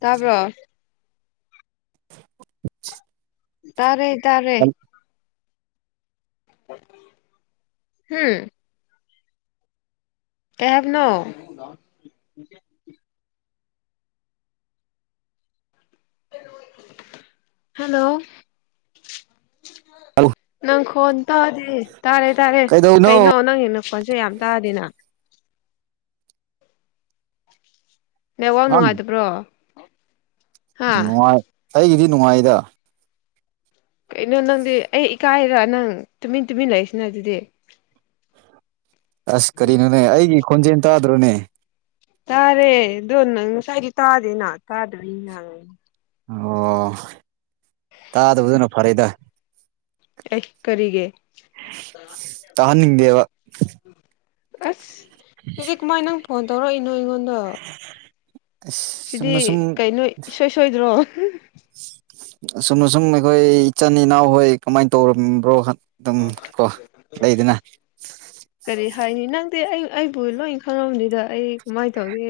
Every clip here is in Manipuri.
ꯇꯄ [inaudible] ꯇꯥꯔꯦ ꯇꯥꯔꯦ ꯎꯝ ꯀꯦꯕꯅꯣ ꯍꯂꯣ ꯍꯜꯂꯣ ꯅꯪ ꯐꯣꯟ ꯇꯥꯗꯤ ꯇꯥꯔꯦ ꯇꯥꯔꯦ ꯀꯩꯗꯧꯅꯣ ꯀꯩꯅꯣ ꯅꯪꯅ ꯐꯣꯟꯁꯦ ꯌꯥꯝ ꯇꯥꯔꯗꯤꯅ ꯅ ꯋꯥ ꯑ ꯅꯨꯡꯉꯥꯏꯇꯕ꯭ꯔꯣ ꯍꯥ ꯅꯨꯡꯉꯥꯏ ꯑꯩꯒꯤꯗꯤ ꯅꯨꯡꯉꯥꯏꯗ ꯀꯩꯅꯣ ꯅꯪꯗꯤ ꯑꯩ ꯏꯀꯥꯏꯔ ꯅꯪ ꯇꯨꯃꯤꯟ ꯇꯨꯃꯤꯟ ꯂꯩꯏꯁꯤꯅ ꯑꯗꯨꯗꯤ ꯑꯁ ꯀꯔꯤꯅꯣꯅꯦ ꯑꯩꯒꯤ ꯈꯣꯟꯖꯦꯜ ꯇꯥꯗ꯭ꯔꯣꯅꯦ ꯇꯥꯔꯦ ꯑꯗꯣ ꯅꯪ ꯉꯁꯥꯏꯗꯤ ꯇꯥꯗꯦꯅ ꯇꯥꯗꯣꯏꯅꯤ ꯅ ꯑꯣ ꯇꯥꯗꯕꯗꯨꯅ ꯐꯔꯦꯗ ꯑꯦ ꯀꯔꯤꯒꯤ ꯇꯥꯍꯅꯤꯡꯗꯦꯕ ꯑꯁ ꯑꯗꯨꯗꯤ ꯀꯃꯥꯏ ꯅꯪ ꯐꯣꯟ ꯇꯧꯔꯛꯏꯅꯣ ꯑꯩꯉꯣꯟꯗ ꯑꯁ ꯁꯤꯗꯤ ꯁꯨꯝꯅ ꯁꯨꯝ ꯀꯩꯅꯣ ꯏꯁꯣꯏ ꯁꯣꯏꯗ꯭ꯔꯣ ꯑꯁꯨꯝ ꯑꯁꯨꯝ ꯑꯩꯈꯣꯏ ꯏꯆꯤꯟ ꯏꯅꯥꯎ ꯍꯣꯏ ꯀꯃꯥꯏꯅ ꯇꯧꯔꯝꯕ꯭ꯔꯣ ꯑꯗꯨꯝ ꯀꯣ ꯂꯩꯗꯅ ꯀꯔꯤ ꯍꯥꯏꯅꯤ ꯅꯪꯗꯤ ꯑꯩ ꯑꯩꯕꯨ ꯂꯣꯏ ꯈꯪꯉꯕꯅꯤꯗ ꯑꯩ ꯀꯃꯥꯏꯅ ꯇꯧꯒꯦ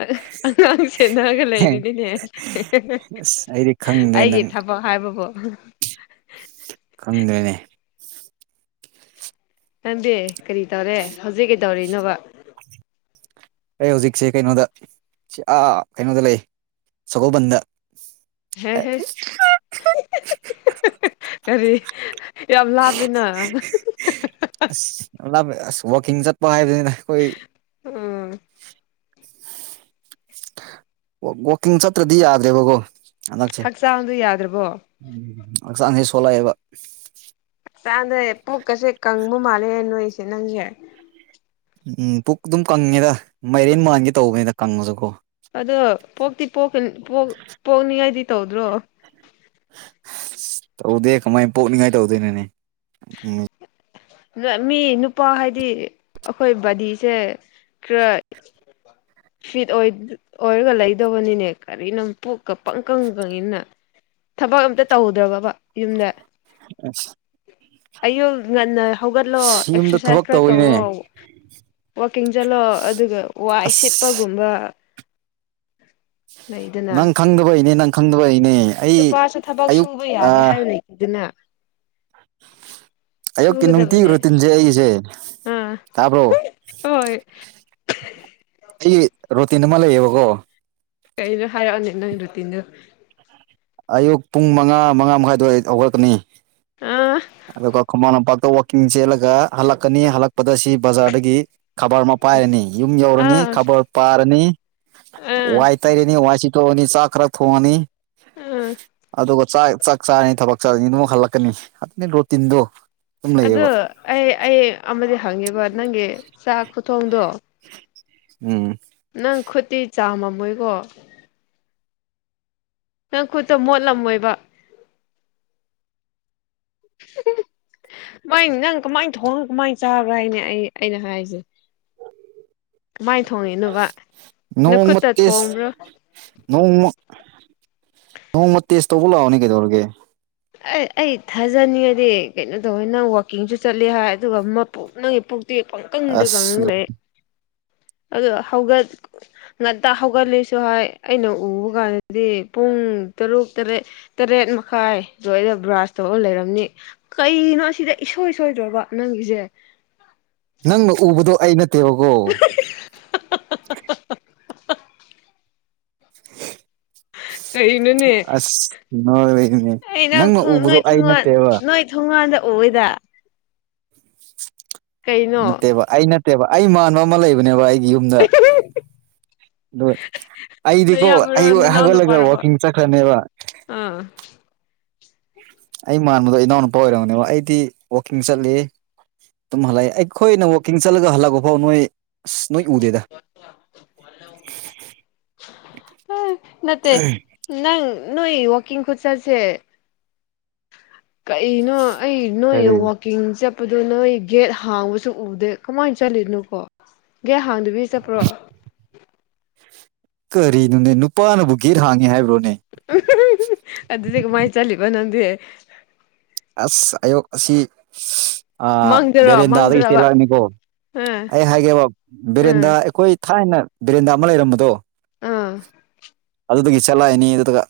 ꯑ ꯆꯅꯒ ꯂꯩꯔꯤꯅꯤꯅꯦ ꯑꯁ ꯑꯩꯗꯤ ꯈꯪꯗ꯭ꯔꯦ ꯑꯩꯒꯤ ꯅꯪ ꯊꯕꯛ ꯍꯥꯏꯕꯕꯨ ꯈꯪꯗ꯭ꯔꯦꯅꯦ ꯅꯪꯗꯦ ꯀꯔꯤ ꯇꯧꯔꯦ ꯍꯧꯖꯤꯛ ꯀꯩꯗꯧꯔꯤꯅꯣꯕ ꯑꯩ ꯍꯧꯖꯤꯛꯁꯦ ꯀꯩꯅꯣꯗ ꯁꯤ ꯑꯥ ꯀꯩꯅꯣꯗ ꯂꯩ ꯁꯒꯣꯜꯕꯟꯗ ꯍꯦ ꯍꯦ ꯀꯔꯤ ꯌꯥꯝ ꯂꯥꯞꯄꯤꯅ ꯑꯣꯞ ꯋꯥꯀꯤꯡꯖꯠ ꯄꯥꯏ ꯎꯝ ꯋꯥꯋꯥꯛꯀꯤꯡ ꯆꯠꯇ꯭ꯔꯗꯤ ꯌꯥꯗ꯭ꯔꯦꯕꯀꯣ ꯍꯟꯗꯛꯁꯦ ꯍꯛꯆꯥꯡꯗꯣ ꯌꯥꯗ꯭ꯔꯕꯣ ꯎꯝ ꯍꯛꯆꯥꯡꯁꯦ ꯁꯣꯜꯂꯛꯑꯦꯕ ꯆꯥꯗꯦ ꯄꯨꯣꯛꯀꯁꯦ ꯀꯪꯕ ꯃꯥꯜꯂꯦ ꯅꯣꯏꯁꯦ ꯅꯪꯁꯦ ꯎꯝ ꯄꯨꯛ ꯑꯗꯨꯝ ꯀꯪꯉꯦꯗ ꯃꯥꯏꯔꯦꯟ ꯃꯥꯟꯒꯦ ꯇꯧꯕꯅꯤꯗ ꯀꯪꯉꯁꯨ ꯀꯣ ꯑꯗꯣ ꯄꯣꯛꯇꯤ ꯄꯣꯛꯅꯤꯉꯥꯏꯗꯤ ꯇꯧꯗ꯭ꯔꯣ ꯇꯧꯗꯦ ꯀꯃꯥꯏ ꯄꯣꯛꯅꯤꯡꯉꯥꯏ ꯇꯧꯗꯣꯏꯅꯣꯅꯦ ꯃꯤ ꯅꯨꯄꯥ ꯍꯥꯏꯗꯤ ꯑꯩꯈꯣꯏ ꯕꯥꯗꯤꯁꯦ ꯀꯦ ꯐꯤꯠ ꯑꯣꯏꯔꯒ ꯂꯩꯗꯕꯅꯤꯅꯦ ꯀꯔꯤꯅꯣ ꯄꯣꯛꯀ ꯄꯪ ꯀꯪ ꯀꯪꯉꯅ ꯊꯕꯛ ꯑꯝꯇ ꯇꯧꯗ꯭ꯔꯕꯕ ꯌꯨꯝꯗ ꯑ ꯑꯌꯨ ꯉꯟꯅ ꯍꯧꯒꯠꯂꯣ ꯌꯨꯝꯗ ꯑꯦꯛꯁꯔꯁꯥꯏꯁ ꯊꯕꯛ ꯈꯔ ꯇꯧꯋꯤꯅꯦ ꯇꯧꯔꯣ ꯋꯥꯋꯀꯤꯡ ꯆꯠꯂꯣ ꯑꯗꯨꯒ ꯋꯥꯏ ꯑꯁ ꯁꯤꯠꯄꯒꯨꯝꯕ ꯂꯩꯗꯅ ꯅꯪ ꯈꯪꯗꯕ ꯏꯅꯦ ꯅꯪ ꯈꯪꯗꯕ ꯏꯅꯦ ꯅꯨꯨꯄꯥꯁꯨ ꯊꯕꯛ ꯁꯨꯕ ꯌꯥꯔꯦ ꯍꯥꯏꯌ ꯂꯩꯗꯨꯅ [unintelligible] ꯑꯌꯨꯛꯀꯤ ꯅꯨꯡꯇꯤꯈꯨꯔꯣ ꯇꯤꯟꯖꯦ ꯑꯩꯁꯦ ꯑꯥ ꯇꯥꯕ꯭ꯔꯣ ꯍꯣꯏ ꯑꯩ ꯔꯣꯇꯤꯟ ꯑꯃ ꯂꯩꯌꯦꯕꯀꯣ ꯀꯩꯅꯩꯅ ꯍꯥꯏꯔꯅꯦꯅꯣ ꯏꯔ ꯇꯗꯨꯣ ꯑꯌꯨꯛ ꯄꯨꯡ ꯃꯉꯥ ꯃꯉꯥ ꯃꯈꯥꯏꯗꯋꯥ ꯍꯧꯒꯠꯂꯛꯀꯅꯤ ꯑꯥ ꯑꯗꯨꯒ ꯈꯨꯃꯟ ꯂꯝꯄꯥꯛꯇ ꯋꯥꯋꯥꯛꯀꯤꯡ ꯆꯦꯜꯂꯒ ꯍꯜꯂꯛꯀꯅꯤ ꯍꯜꯂꯛꯄꯗ ꯁꯤ ꯕꯖꯥꯔꯗꯒꯤ ꯈꯕꯔ ꯑꯃ ꯄꯥꯏꯔꯅꯤ ꯌꯨꯝ ꯌꯧꯔꯅꯤ ꯑꯥ ꯈꯕꯔ ꯄꯥꯔꯅꯤ ꯑꯥ ꯋꯥꯏ ꯇꯩꯔꯅꯤ ꯋꯥꯏꯁꯤ ꯣꯡꯑꯅꯤ ꯆꯥꯛ ꯈꯔ ꯊꯣꯡꯉꯅꯤ ꯑꯥ ꯑꯗꯨꯒ ꯆꯥꯛ ꯆꯥꯛ ꯆꯥꯔꯅꯤ ꯊꯕꯛ ꯆꯥꯔꯅꯤ ꯑꯗꯨꯃꯛ ꯍꯜꯂꯛꯀꯅꯤ ꯑꯗꯨ ꯔꯣꯇꯤꯟꯗꯣ ꯑꯗꯨ ꯑꯩ ꯑꯩ ꯑꯃꯗꯤ ꯍꯪꯉꯤꯕ ꯅꯪꯒꯤ ꯆꯥꯛ ꯈꯨꯊꯣꯡꯗꯣ ꯎꯝ ꯅꯪ ꯈꯨꯠꯇꯤ ꯆꯥꯃꯝꯃꯣꯏꯀꯣ ꯅꯪ ꯈꯨꯠꯇ ꯃꯣꯠꯂꯝꯃꯣꯏꯕ ꯃꯥꯏ ꯅꯪ ꯀꯃꯥꯏꯅ ꯊꯣꯡꯅ ꯀꯃꯥꯏꯅ ꯆꯥꯕ꯭ꯔ ꯍꯥꯏꯅꯦ ꯑꯩ ꯑꯩꯅ ꯍꯥꯏꯁꯦ ꯀꯃꯥꯏꯅ ꯑ ꯊꯣꯡꯉꯤꯅꯣꯕ ꯅꯈꯨꯠꯇ ꯅꯣꯡꯃꯇꯁ ꯊꯣꯡꯕ꯭ꯔꯣ ꯅꯣꯡꯃ ꯅꯣꯡꯃ ꯇꯦꯁ ꯇꯧꯕ ꯂꯥꯛꯑꯣꯅꯦ ꯀꯩꯗꯧꯔꯒꯦ ꯑꯩ ꯑꯩ ꯊꯥꯖꯅꯤꯡꯉꯗꯤ ꯀꯩꯅꯣ ꯇꯧꯋꯦ ꯅꯪ ꯋꯥꯛꯀꯤꯡꯁꯨ ꯆꯠꯂꯦ ꯍꯥꯏ ꯑꯗꯨꯒ ꯃꯣꯛ ꯅꯪꯒꯤ ꯄꯀꯗꯤ ꯑꯁ ꯀꯦ ꯑ ꯍꯧꯠ ꯉꯇ ꯍꯧꯒꯠꯂꯤꯁꯨ ꯍꯥꯏ ꯑꯩꯅ ꯎꯕ ꯀꯥꯟꯗꯗꯤ ꯄꯨꯡ ꯄꯨꯡ ꯇꯔꯨꯛ ꯇꯔꯦꯠ ꯇꯔꯦꯠ ꯃꯈꯥꯏ ꯑꯗꯣ ꯑꯩꯗ ꯕ꯭ꯔꯥꯁ ꯇꯧꯔ ꯂꯩꯔꯝꯅꯤ ꯀꯩꯅꯣ ꯁꯤꯗ ꯏꯁꯣꯏ ꯁꯣꯏꯗ꯭ꯔꯣꯕ ꯅꯪꯒꯤꯁꯦ ꯅꯪꯅ ꯎꯕꯗꯣ ꯑꯩ ꯅꯠꯇꯦꯕꯀꯣ ꯀꯩꯅꯣꯅꯦ ꯍ ꯑꯁ ꯅꯅꯦ ꯑꯩ ꯅꯪ ꯅꯪꯅ ꯎꯕꯗꯣ ꯑꯩ ꯅꯠꯇꯦꯕ ꯑꯣꯣꯏꯗ ꯅꯠꯇꯦꯕ ꯑꯩ ꯅꯠꯇꯦꯕ ꯑꯩ ꯃꯥꯟꯕ ꯑꯃ ꯂꯩꯕꯅꯦꯕ ꯑꯩꯒꯤ ꯌꯨꯝꯗ ꯑ ꯑꯩꯗꯤꯀꯣ ꯑꯩ ꯅꯌꯥꯝꯕꯔꯣ ꯅꯅꯥꯎ ꯍꯧꯒꯠꯂꯒ ꯋꯥꯋꯥꯛꯀꯤꯡ ꯆꯠꯈ꯭ꯔꯅꯦꯕ ꯑ ꯑꯩ ꯃꯥꯟꯕꯗꯣ ꯏꯅꯥꯎꯅꯨꯄꯥ ꯑꯣꯏꯔꯝꯅꯦꯕ ꯑꯩꯗꯤ ꯋꯥꯛꯀꯤꯡ ꯆꯠꯂꯤ ꯑꯗꯨꯝ ꯍꯜꯂꯛꯑꯦ ꯑꯩꯈꯣꯏꯅ ꯋꯥꯛꯀꯤꯡ ꯆꯠꯂꯒ ꯍꯜꯂꯛꯄ ꯐꯥꯎ ꯅꯣꯏ ꯑꯁ ꯅꯣꯏ ꯎꯗꯦꯗ [unintelligible] ꯅꯠꯇ ꯅꯪ ꯅ ꯋꯥꯀꯤꯡ ꯈꯨꯣꯠꯁꯁꯦ ꯀꯩꯅꯣ ꯑꯩ ꯅꯣꯏ ꯀꯔꯤ ꯋꯥꯛꯀꯤꯡꯁꯦ ꯑꯗꯨ ꯅꯣꯏ ꯒꯦꯠ ꯍꯥꯡꯕꯁꯨ ꯎꯗꯦ ꯀꯃꯥꯏꯅ ꯆꯠꯂꯤꯅꯣꯀꯣ ꯒꯦꯠ ꯍꯥꯡꯗ ꯆ ꯄꯨ꯭ꯔꯣ ꯀꯔꯤꯅꯣꯅꯦ ꯅꯨꯄꯥꯅꯕꯨ ꯘꯦꯠ ꯍꯥꯡꯉꯤ ꯍꯥꯏꯕ꯭ꯔꯣꯅꯦ ꯑꯗꯨꯗꯤ ꯀꯃꯥꯏꯅ ꯆꯠꯂꯤꯕ ꯅꯪꯗꯤꯦ ꯑꯁ ꯑꯌꯣ ꯑꯁꯤ ꯃꯪꯗꯔꯣ ꯕꯦꯔꯦꯟꯗꯥꯗꯒꯤ ꯃꯪꯗ꯭ꯔꯕ ꯆꯦꯜꯂꯛꯑꯅꯤꯀꯣ ꯑꯥ ꯑꯩ ꯍꯥꯏꯒꯦꯕ ꯕꯦꯔꯦꯟꯗꯥ ꯑꯥ ꯑꯩꯈꯣꯏ ꯊꯥꯏꯅ ꯕꯦꯔꯦꯟꯗꯥ ꯑꯃ ꯂꯩꯔꯝꯕꯗꯣ ꯑꯥ ꯑꯗꯨꯗꯒꯤ ꯆꯠꯂꯛꯏꯅꯤ ꯑꯗꯨꯒ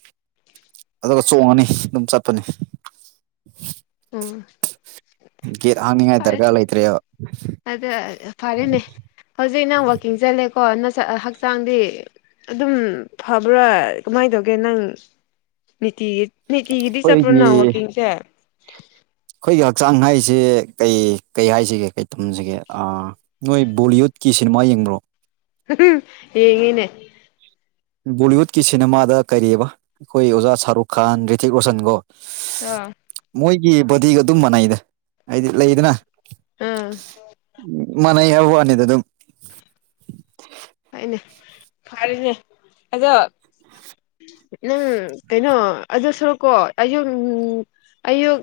ꯑꯗꯨꯒ ꯆꯣꯡꯉꯅꯤ ꯑꯗꯨꯝ ꯆꯠꯄꯅꯤ ꯎꯝ ꯒꯦꯠ ꯍꯥꯡꯅꯤꯡꯉꯥꯏ ꯐꯔꯦ ꯗꯔꯀꯥꯔ ꯂꯩꯇ꯭ꯔꯦꯕ ꯑꯗ ꯐꯔꯦꯅꯦ ꯍꯧꯖꯤꯛ ꯅꯪ ꯋꯥꯛꯀꯤꯡ ꯆꯠꯂꯦ ꯀꯣ ꯅ ꯍꯛꯆꯥꯡꯗꯤ ꯑꯗꯨꯝ ꯐꯕ꯭ꯔꯥ ꯀꯃꯥꯏꯅ ꯇꯧꯒꯦ ꯅꯪ ꯅꯤꯇꯤ ꯅꯅꯤꯇꯤꯒꯤꯗꯤ ꯑꯩꯈꯣꯏꯒꯤ ꯆꯄ꯭ꯔꯣꯅ ꯋꯥꯀꯤꯡꯁꯦ ꯑꯩꯣꯏꯒꯤ ꯍꯛꯆꯥꯡ ꯍꯥꯏꯁꯤꯦ ꯀꯩ ꯀꯩ ꯍꯥꯏꯁꯤꯒꯦ ꯀꯩ ꯊꯝꯁꯤꯒꯦ ꯅꯣꯏ ꯕꯣꯂꯤꯋꯨꯗꯀꯤ ꯁꯤꯅꯦꯃꯥ ꯃꯥ ꯌꯦꯡꯕꯣ ꯌꯦꯉꯦꯅꯦ ꯕꯣꯂꯤꯋꯨꯗꯀꯤ ꯁꯤꯅꯦꯃꯥꯗ ꯀꯩꯕ ꯑꯩꯈꯣꯏ ꯑꯣꯖꯥ ꯁꯔꯨꯛ ꯈꯥꯟ ꯔꯤꯇꯤꯛ ꯔꯣꯁꯟꯒꯣ ꯑꯥ ꯃꯣꯏꯒꯤ ꯕꯣꯗꯤꯒ ꯑꯗꯨꯝ ꯃꯅꯥꯏꯗ ꯍꯥꯏꯗꯤ ꯂꯩꯗꯅ ꯑꯥ ꯃꯥꯟꯅꯩ ꯍꯥꯏꯕ ꯋꯥꯅꯤꯗ ꯑꯗꯨꯝ ꯍꯥꯏꯅꯦ ꯐꯔꯦꯅꯦ ꯑꯗꯣ ꯅꯪ ꯀꯩꯅꯣ ꯑꯗꯨ ꯁꯔꯀꯣ ꯑꯌꯨꯛ ꯑꯌꯨꯛ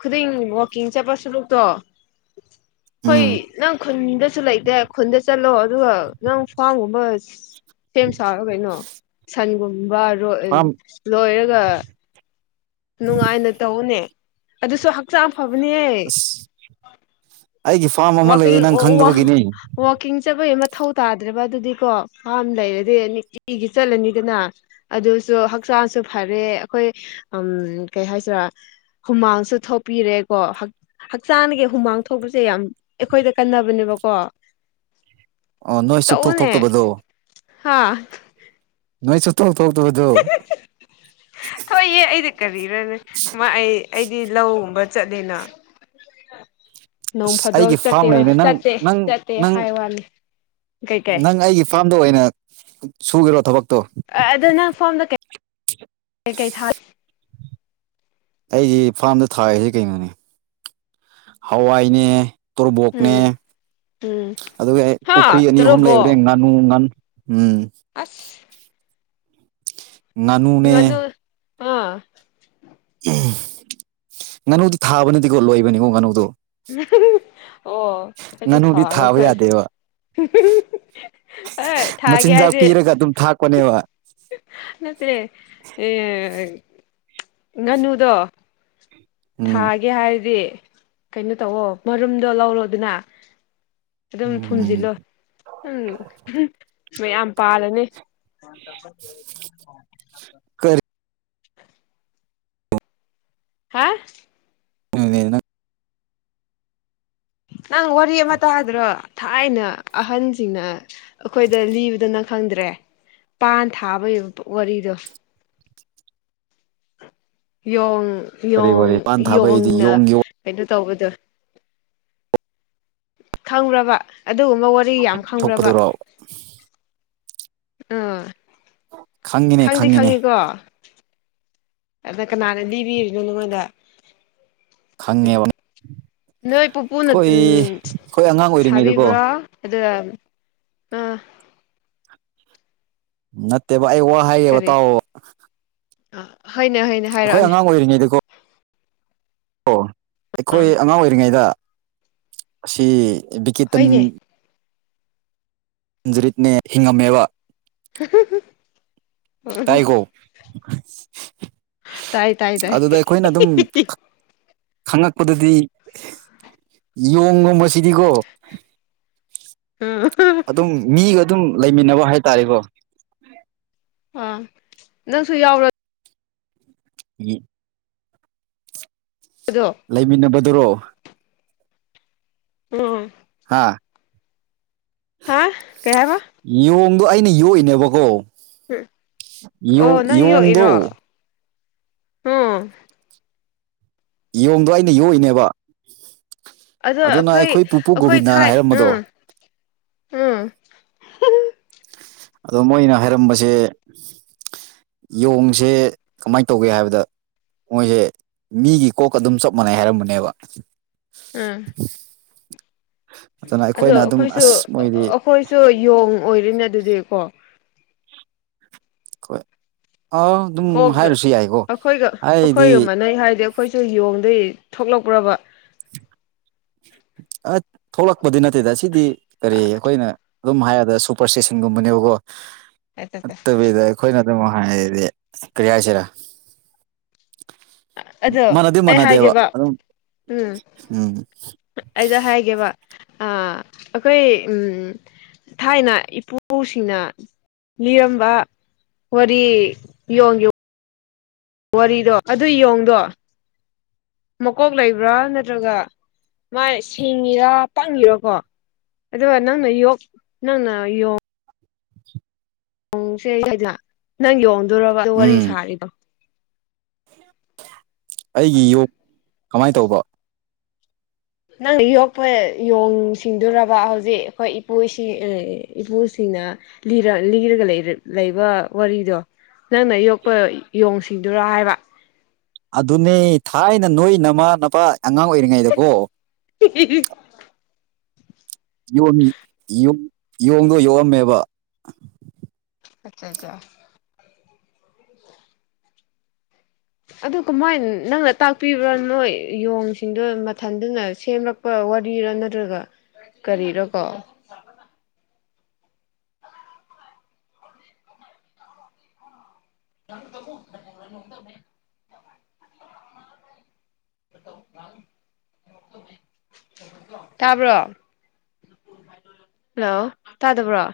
ꯈꯨꯗꯤꯡ ꯋꯥꯋꯀꯤꯡ ꯆꯠꯄ ꯁꯔꯨꯛꯇꯣ ꯍꯣꯏ ꯎꯝ ꯅꯪ ꯈꯨꯟꯗꯁꯨ ꯂꯩꯇꯦ ꯈꯨꯟꯗ ꯆꯠꯂꯣ ꯑꯗꯨꯒ ꯅꯪ ꯐꯥꯝꯒꯨꯝꯕ ꯁꯦꯝ ꯁꯥꯔꯒ ꯀꯩꯅꯣ ꯁꯟꯒꯨꯝꯕ ꯐꯥꯝ ꯂꯣꯏꯔꯒ ꯅꯨꯡꯉꯥꯏꯅ ꯇꯧꯅꯦ ꯑꯗꯨꯁꯨ ꯍꯛꯆꯥꯡ ꯐꯕꯅꯦ ꯑꯁ ꯑꯩꯒꯤ ꯐꯥꯔꯝ ꯑꯃ ꯋꯥꯀꯤ ꯂꯩꯌꯦ ꯅꯪ ꯋꯥ ꯈꯪꯗꯕꯒꯤꯅꯤ ꯋꯥꯀꯤ ꯆꯠꯄꯩ ꯃꯊꯧ ꯇꯥꯗ꯭ꯔꯕ ꯑꯗꯨꯗꯤꯀꯣ ꯐꯥꯝ ꯂꯩꯔꯗꯤ ꯅꯨꯡꯇꯤꯒꯤ ꯆꯠꯂꯅꯤꯗꯅ ꯑꯗꯨ ꯁ ꯍꯛꯆꯥꯡꯁꯨ ꯐꯔꯦ ꯑꯩꯈꯣꯏ ꯎꯝ ꯀꯩ ꯍꯥꯏꯁꯤꯔꯥ ꯍꯨꯃꯥꯡꯁꯨ ꯊꯣꯛꯄꯤꯔꯦꯀꯣ ꯍꯛꯆꯥꯡꯒꯤ ꯍꯨꯃꯥꯡ ꯊꯣꯛꯄꯁꯦ ꯌꯥꯝ ꯑꯩꯈꯣꯏꯗ ꯀꯟꯅꯕꯅꯦꯕꯀꯣ ꯑꯣ ꯅꯣꯏ ꯆꯨꯞꯊꯣꯛ ꯊꯣꯛꯇꯕꯗꯣ ꯍꯥꯥ ꯅꯣꯏ ꯆꯇꯣ ꯇ ꯇꯗꯣ ꯊꯣꯏꯌꯦ ꯑꯩꯗꯤ ꯀꯔꯤꯅꯅꯤ ꯃꯥ ꯑꯩ ꯑꯩꯗꯤ ꯂꯧꯒꯨꯝꯕ ꯆꯗꯅ ꯅꯣꯡ ꯑꯁ ꯐꯥꯗꯣꯛ ꯑꯩꯒꯤ ꯆꯠꯇꯦ ꯐꯥꯔꯝ ꯂꯩꯅꯦ ꯅꯪ ꯆꯠꯇꯦ ꯅꯪ ꯆꯠꯇꯦ ꯅꯪ ꯍꯥꯏ ꯋꯥꯅꯤ ꯀꯩꯀꯩ ꯅꯪ ꯑꯩꯒꯤ ꯐꯥꯔꯝꯗ ꯑꯣꯏꯅ ꯁꯨꯔꯣ ꯊꯕꯛ ꯑꯗꯨꯗ ꯅꯪ ꯐꯥꯝꯗꯩ ꯀꯩꯀꯩ ꯊꯥ ꯑꯩꯒꯤ ꯐꯥꯔꯝꯗ ꯊꯥꯔꯤꯁꯤ ꯀꯩꯅꯣꯅꯦ ꯍꯋꯥꯏꯅꯦ ꯇꯣꯔꯕꯣꯛꯅꯦ ꯎꯝ ꯎꯝ ꯑꯗꯨꯒ ꯑꯩ ꯄꯨꯈ꯭ꯔꯤ ꯍꯥ ꯑꯅꯤ ꯑꯍꯨꯝ ꯂꯩꯕꯅꯦ ꯇꯔꯨꯕꯣ ꯉꯥꯅꯨ ꯉꯥꯟ ꯎꯝ ꯑꯁ ꯉꯅꯨꯅꯦ ꯉꯥꯅꯨ ꯑꯥ ꯉꯥꯅꯨꯗꯤ ꯊꯥꯕꯅꯗꯤꯀꯣ ꯂꯣꯏꯕꯅꯤꯀꯣ ꯉꯥꯅꯨꯗꯣ ꯑꯣ ꯑꯩꯗꯤ ꯉꯥꯅꯨꯗꯤ ꯊꯥꯕ ꯊꯥꯉꯈ ꯌꯥꯗꯦꯕ ꯃꯆꯤꯟꯖꯥꯛ ꯄꯤꯔꯒ ꯑꯗꯨꯝ ꯊꯥꯛꯄꯅꯦꯕ ꯃꯦ ꯑ ꯉꯅꯨꯗꯣ ꯎꯝ ꯊꯥꯒꯦ ꯍꯥꯏꯔꯗꯤ ꯀꯩꯅꯣ ꯇꯧꯑꯣꯣ ꯃꯔꯨꯝꯗꯣ ꯂꯧꯔꯣ ꯑꯗꯨꯅ ꯑꯗꯨꯝ ꯎꯝ ꯐꯨꯝꯖꯤꯜꯂꯣ ꯎꯝ ꯃꯌꯥꯝ ꯄꯥꯜꯂꯅꯤ [inaudible] ꯍꯥ [unintelligible] ꯅꯪ ꯋꯥꯔꯤ ꯑꯃ ꯇꯥꯗ꯭ꯔꯣ ꯊꯥꯏꯅ ꯑꯍꯟꯁꯤꯡꯅ ꯑꯩꯈꯣꯏꯗ ꯂꯤꯕꯗꯅ ꯈꯪꯗ꯭ꯔꯦ ꯄꯥꯟ ꯊꯥꯕꯕ ꯋꯥꯔꯤꯗꯣ ꯌꯣꯡ ꯀꯔꯤ ꯌꯣꯡ ꯋꯥꯔꯤ ꯄꯥꯟ ꯊꯥꯕꯩꯗꯤ ꯌꯣꯡꯅ ꯌꯣꯡ ꯌꯣꯡ ꯀꯩꯅꯣ ꯇꯧꯕꯗꯣ ꯈꯪꯕ ꯑꯗꯨꯒꯨꯝꯕ ꯋꯥꯔꯤ ꯌꯥꯝ ꯈꯪꯕ ꯑ ꯊꯣꯛꯄꯗꯨꯔꯣ ꯈꯪꯉꯤꯅꯦ ꯈꯪꯗꯤ ꯈꯪꯉꯤꯅꯦ ꯈꯪꯉꯤꯀꯣ ꯑꯗꯨꯗ ꯀꯅꯥꯅ ꯂꯤꯕꯤꯔꯤꯅꯣ ꯅꯉꯣꯟꯗ ꯈꯪꯉꯦ ꯋꯥ ꯅꯣꯏ ꯄꯨꯄꯨꯅ ꯑꯉꯥꯡ ꯑꯣꯏꯔꯤꯉꯩꯗꯀꯣ ꯁꯥꯕꯤꯕ꯭ꯔꯥ ꯑꯗ ꯑ ꯅꯠꯇꯦꯕ ꯑꯩ ꯋꯥ ꯍꯥꯏꯌꯦꯕ ꯇꯑꯣ ꯑ ꯍꯥꯏꯅꯦ ꯍꯥꯏꯅꯦ ꯍꯥꯏꯔꯛꯑꯅꯤ ꯑꯣ ꯑꯩꯈꯣꯏ ꯑꯉꯥꯡ ꯑꯣꯏꯔꯤꯉꯩꯗ ꯑꯁꯤ ꯕꯤꯀꯦꯇꯟ ꯍꯣꯏꯅꯦ ꯖꯔꯤꯠꯅꯦ ꯍꯤꯉꯃꯕ ꯑ ꯇꯥꯏꯀꯣ ꯇꯥꯏ ꯇꯥꯏ ꯑꯗꯨꯗ ꯑꯩꯈꯣꯏꯅ ꯑꯗꯨꯝ ꯈꯪꯉꯛꯄꯗꯗꯤ ꯌꯣꯡꯒꯨꯝꯕꯁꯤꯗꯤꯀꯣ ꯑꯗꯨꯝ ꯃꯤꯒ ꯑꯗꯨꯝ ꯂꯩꯃꯤꯟꯅꯕ ꯍꯥꯏꯇꯥꯔꯦꯀꯣ ꯑꯥ ꯅꯪꯁꯨ ꯌꯥꯎꯔ ꯎꯝ ꯑꯗꯣ ꯂꯩꯃꯤꯟꯅꯕꯗꯨꯔꯣ ꯑꯣ ꯍꯥꯥ ꯍꯥꯥ ꯀꯌꯥꯕ ꯑꯗ ꯑꯩꯅ ꯌꯣꯛꯏꯅꯦꯕꯀꯣ ꯌꯦꯣꯡꯗꯣ ꯑꯝ ꯌꯦꯣꯡꯗꯣ ꯑꯩꯅ ꯌꯣꯛꯏꯅꯦꯕ ꯑꯗꯣ ꯑꯗꯨꯅ ꯑꯩꯈꯣꯏ ꯄꯨꯄꯨ ꯑꯩꯈꯣꯏ ꯒꯣꯕꯤꯟꯗꯅ ꯊꯥꯏ ꯎꯝ ꯍꯥꯏꯔꯝꯕꯗꯣ ꯎꯝ ꯑꯗꯣ ꯃꯣꯏꯅ ꯍꯥꯏꯔꯝꯕꯁꯦ ꯌꯣꯡꯁꯦ ꯀꯃꯥꯏꯅ ꯇꯧꯒꯦ ꯍꯥꯏꯕꯗ ꯃꯣꯏꯁꯦ ꯃꯤꯒꯤ ꯀꯣꯛꯀ ꯑꯗꯨꯝ ꯆꯞ ꯃꯥꯟꯅꯩ ꯍꯥꯏꯔꯝꯕꯅꯦꯕ ꯑꯥ ꯑꯗꯨꯅ ꯑꯣ ꯑꯩꯈꯣꯏꯅ ꯑꯗꯨꯝ ꯑꯩꯈꯣꯏꯁꯨ ꯑꯁ ꯃꯣꯏꯗꯤ ꯑꯩꯈꯣꯏꯁꯨ ꯌꯣꯡ ꯑꯣꯏꯔꯤꯅꯦ ꯑꯗꯨꯗꯤꯀꯣ ꯍꯣꯏ ꯑꯥ ꯑꯗꯨꯝ ꯀꯣꯛꯒ ꯍꯥꯏꯔꯁꯨ ꯌꯥꯏꯀꯣ ꯑꯩꯈꯣꯏꯒ ꯍꯥꯏꯗꯤ ꯑꯩꯈꯣꯏꯒ ꯃꯥꯟꯅꯩ ꯍꯥꯏꯔꯗꯤ ꯑꯩꯈꯣꯏꯁꯨ ꯌꯣꯡꯗꯣꯏ ꯊꯣꯛꯂꯛꯄ꯭ꯔꯕ [inaudible] ꯑ ꯊꯣꯛꯂꯛꯄꯗꯤ ꯅꯠꯇꯦꯗ ꯑꯁꯤꯗꯤ ꯀꯔꯤ ꯑꯩꯈꯣꯏꯅ ꯑꯗꯨꯝ ꯍꯥꯏꯔꯗ ꯁꯨꯄꯔ ꯁꯇꯦꯁꯟꯒꯨꯝꯕꯅꯦꯕꯀꯣ ꯑꯠꯇꯗꯥꯣꯏ ꯅ ꯑ ꯃꯗꯤ ꯀ꯭ꯔꯤꯌꯥꯁꯤꯂ ꯑꯗꯣ ꯃꯅꯗꯤ ꯑꯩ ꯃꯅꯗꯕ ꯍꯥꯏꯒꯦꯕ ꯑꯗꯨꯝ ꯎꯝ ꯎꯝ ꯑꯩꯗ ꯍꯥꯏꯒꯦꯕ ꯑ ꯑꯩꯈꯣꯏ ꯎꯝ ꯊꯥꯏꯅ ꯏꯄꯨꯁꯤꯡꯅ ꯂꯤꯔꯝꯕ ꯋꯥꯔꯤ ꯌꯣ ꯌꯣ ꯋꯥꯔꯤꯗꯣ ꯑꯗꯨ ꯌꯦꯣꯡꯗꯣ ꯃꯀꯣꯛ ꯂꯩꯕ꯭ꯔꯥ ꯅꯠꯇ꯭ꯔꯒ ꯃꯥ ꯦꯡꯉꯤꯔꯥ ꯄꯪꯉꯔꯀꯣ ꯑꯗꯨꯦꯅꯥꯅ ꯌꯣꯅꯥꯅ ꯌꯣ ꯅꯁꯦ ꯍꯥꯏꯗ ꯅꯪ ꯌꯣꯡꯗꯔꯕ ꯑꯗꯨ ꯋꯥꯔꯤ ꯎꯝ ꯁꯥꯔꯤꯕ ꯑꯩꯒꯤ ꯌꯣꯒ ꯀꯃꯥꯏ ꯇꯧꯕ ꯅꯪꯅ ꯌꯣꯛꯄ ꯌꯣꯡ ꯁꯤꯡꯗꯨꯔꯕ ꯍꯧꯖꯤꯛ ꯑꯩꯈꯣꯏ ꯏꯄꯨꯁꯤꯡ ꯏꯄꯨꯁꯤꯡ ꯂꯤꯔꯒ ꯂꯩꯕ ꯋꯥꯔꯤꯗꯣ ꯅꯪꯅ ꯌꯣꯛꯄ ꯌꯣꯡꯁꯤꯡꯗꯨꯔ ꯍꯥꯏꯕ ꯑꯗꯨꯅꯦ ꯊꯥꯏꯅ ꯅꯣꯏ ꯅꯃꯥ ꯅꯄꯥ ꯑꯉꯥꯡ ꯑꯣꯏꯔꯤꯉꯩꯗꯀꯣ ꯌ ꯌꯣꯡꯗꯣ ꯌꯣꯛꯑꯝꯃꯦꯕ ꯑꯆꯥ ꯑꯆꯥ ꯑꯗꯨ ꯀꯃꯥꯏꯅ ꯅꯪꯅ ꯇꯥꯛꯄꯤꯕ꯭ꯔꯥꯅꯣ ꯌꯦꯣꯡꯁꯤꯡꯗꯣ ꯃꯊꯟꯗꯨꯅ ꯁꯦꯝꯂꯛꯄ ꯋꯥꯔꯤꯔ ꯅꯠꯇ꯭ꯔꯒ ꯀꯔꯤꯔ ꯀꯣ ꯇ ꯇꯥꯕ꯭ꯔꯣ ꯍꯜꯂꯣ ꯇꯥꯗ ꯄꯨ꯭ꯔꯣ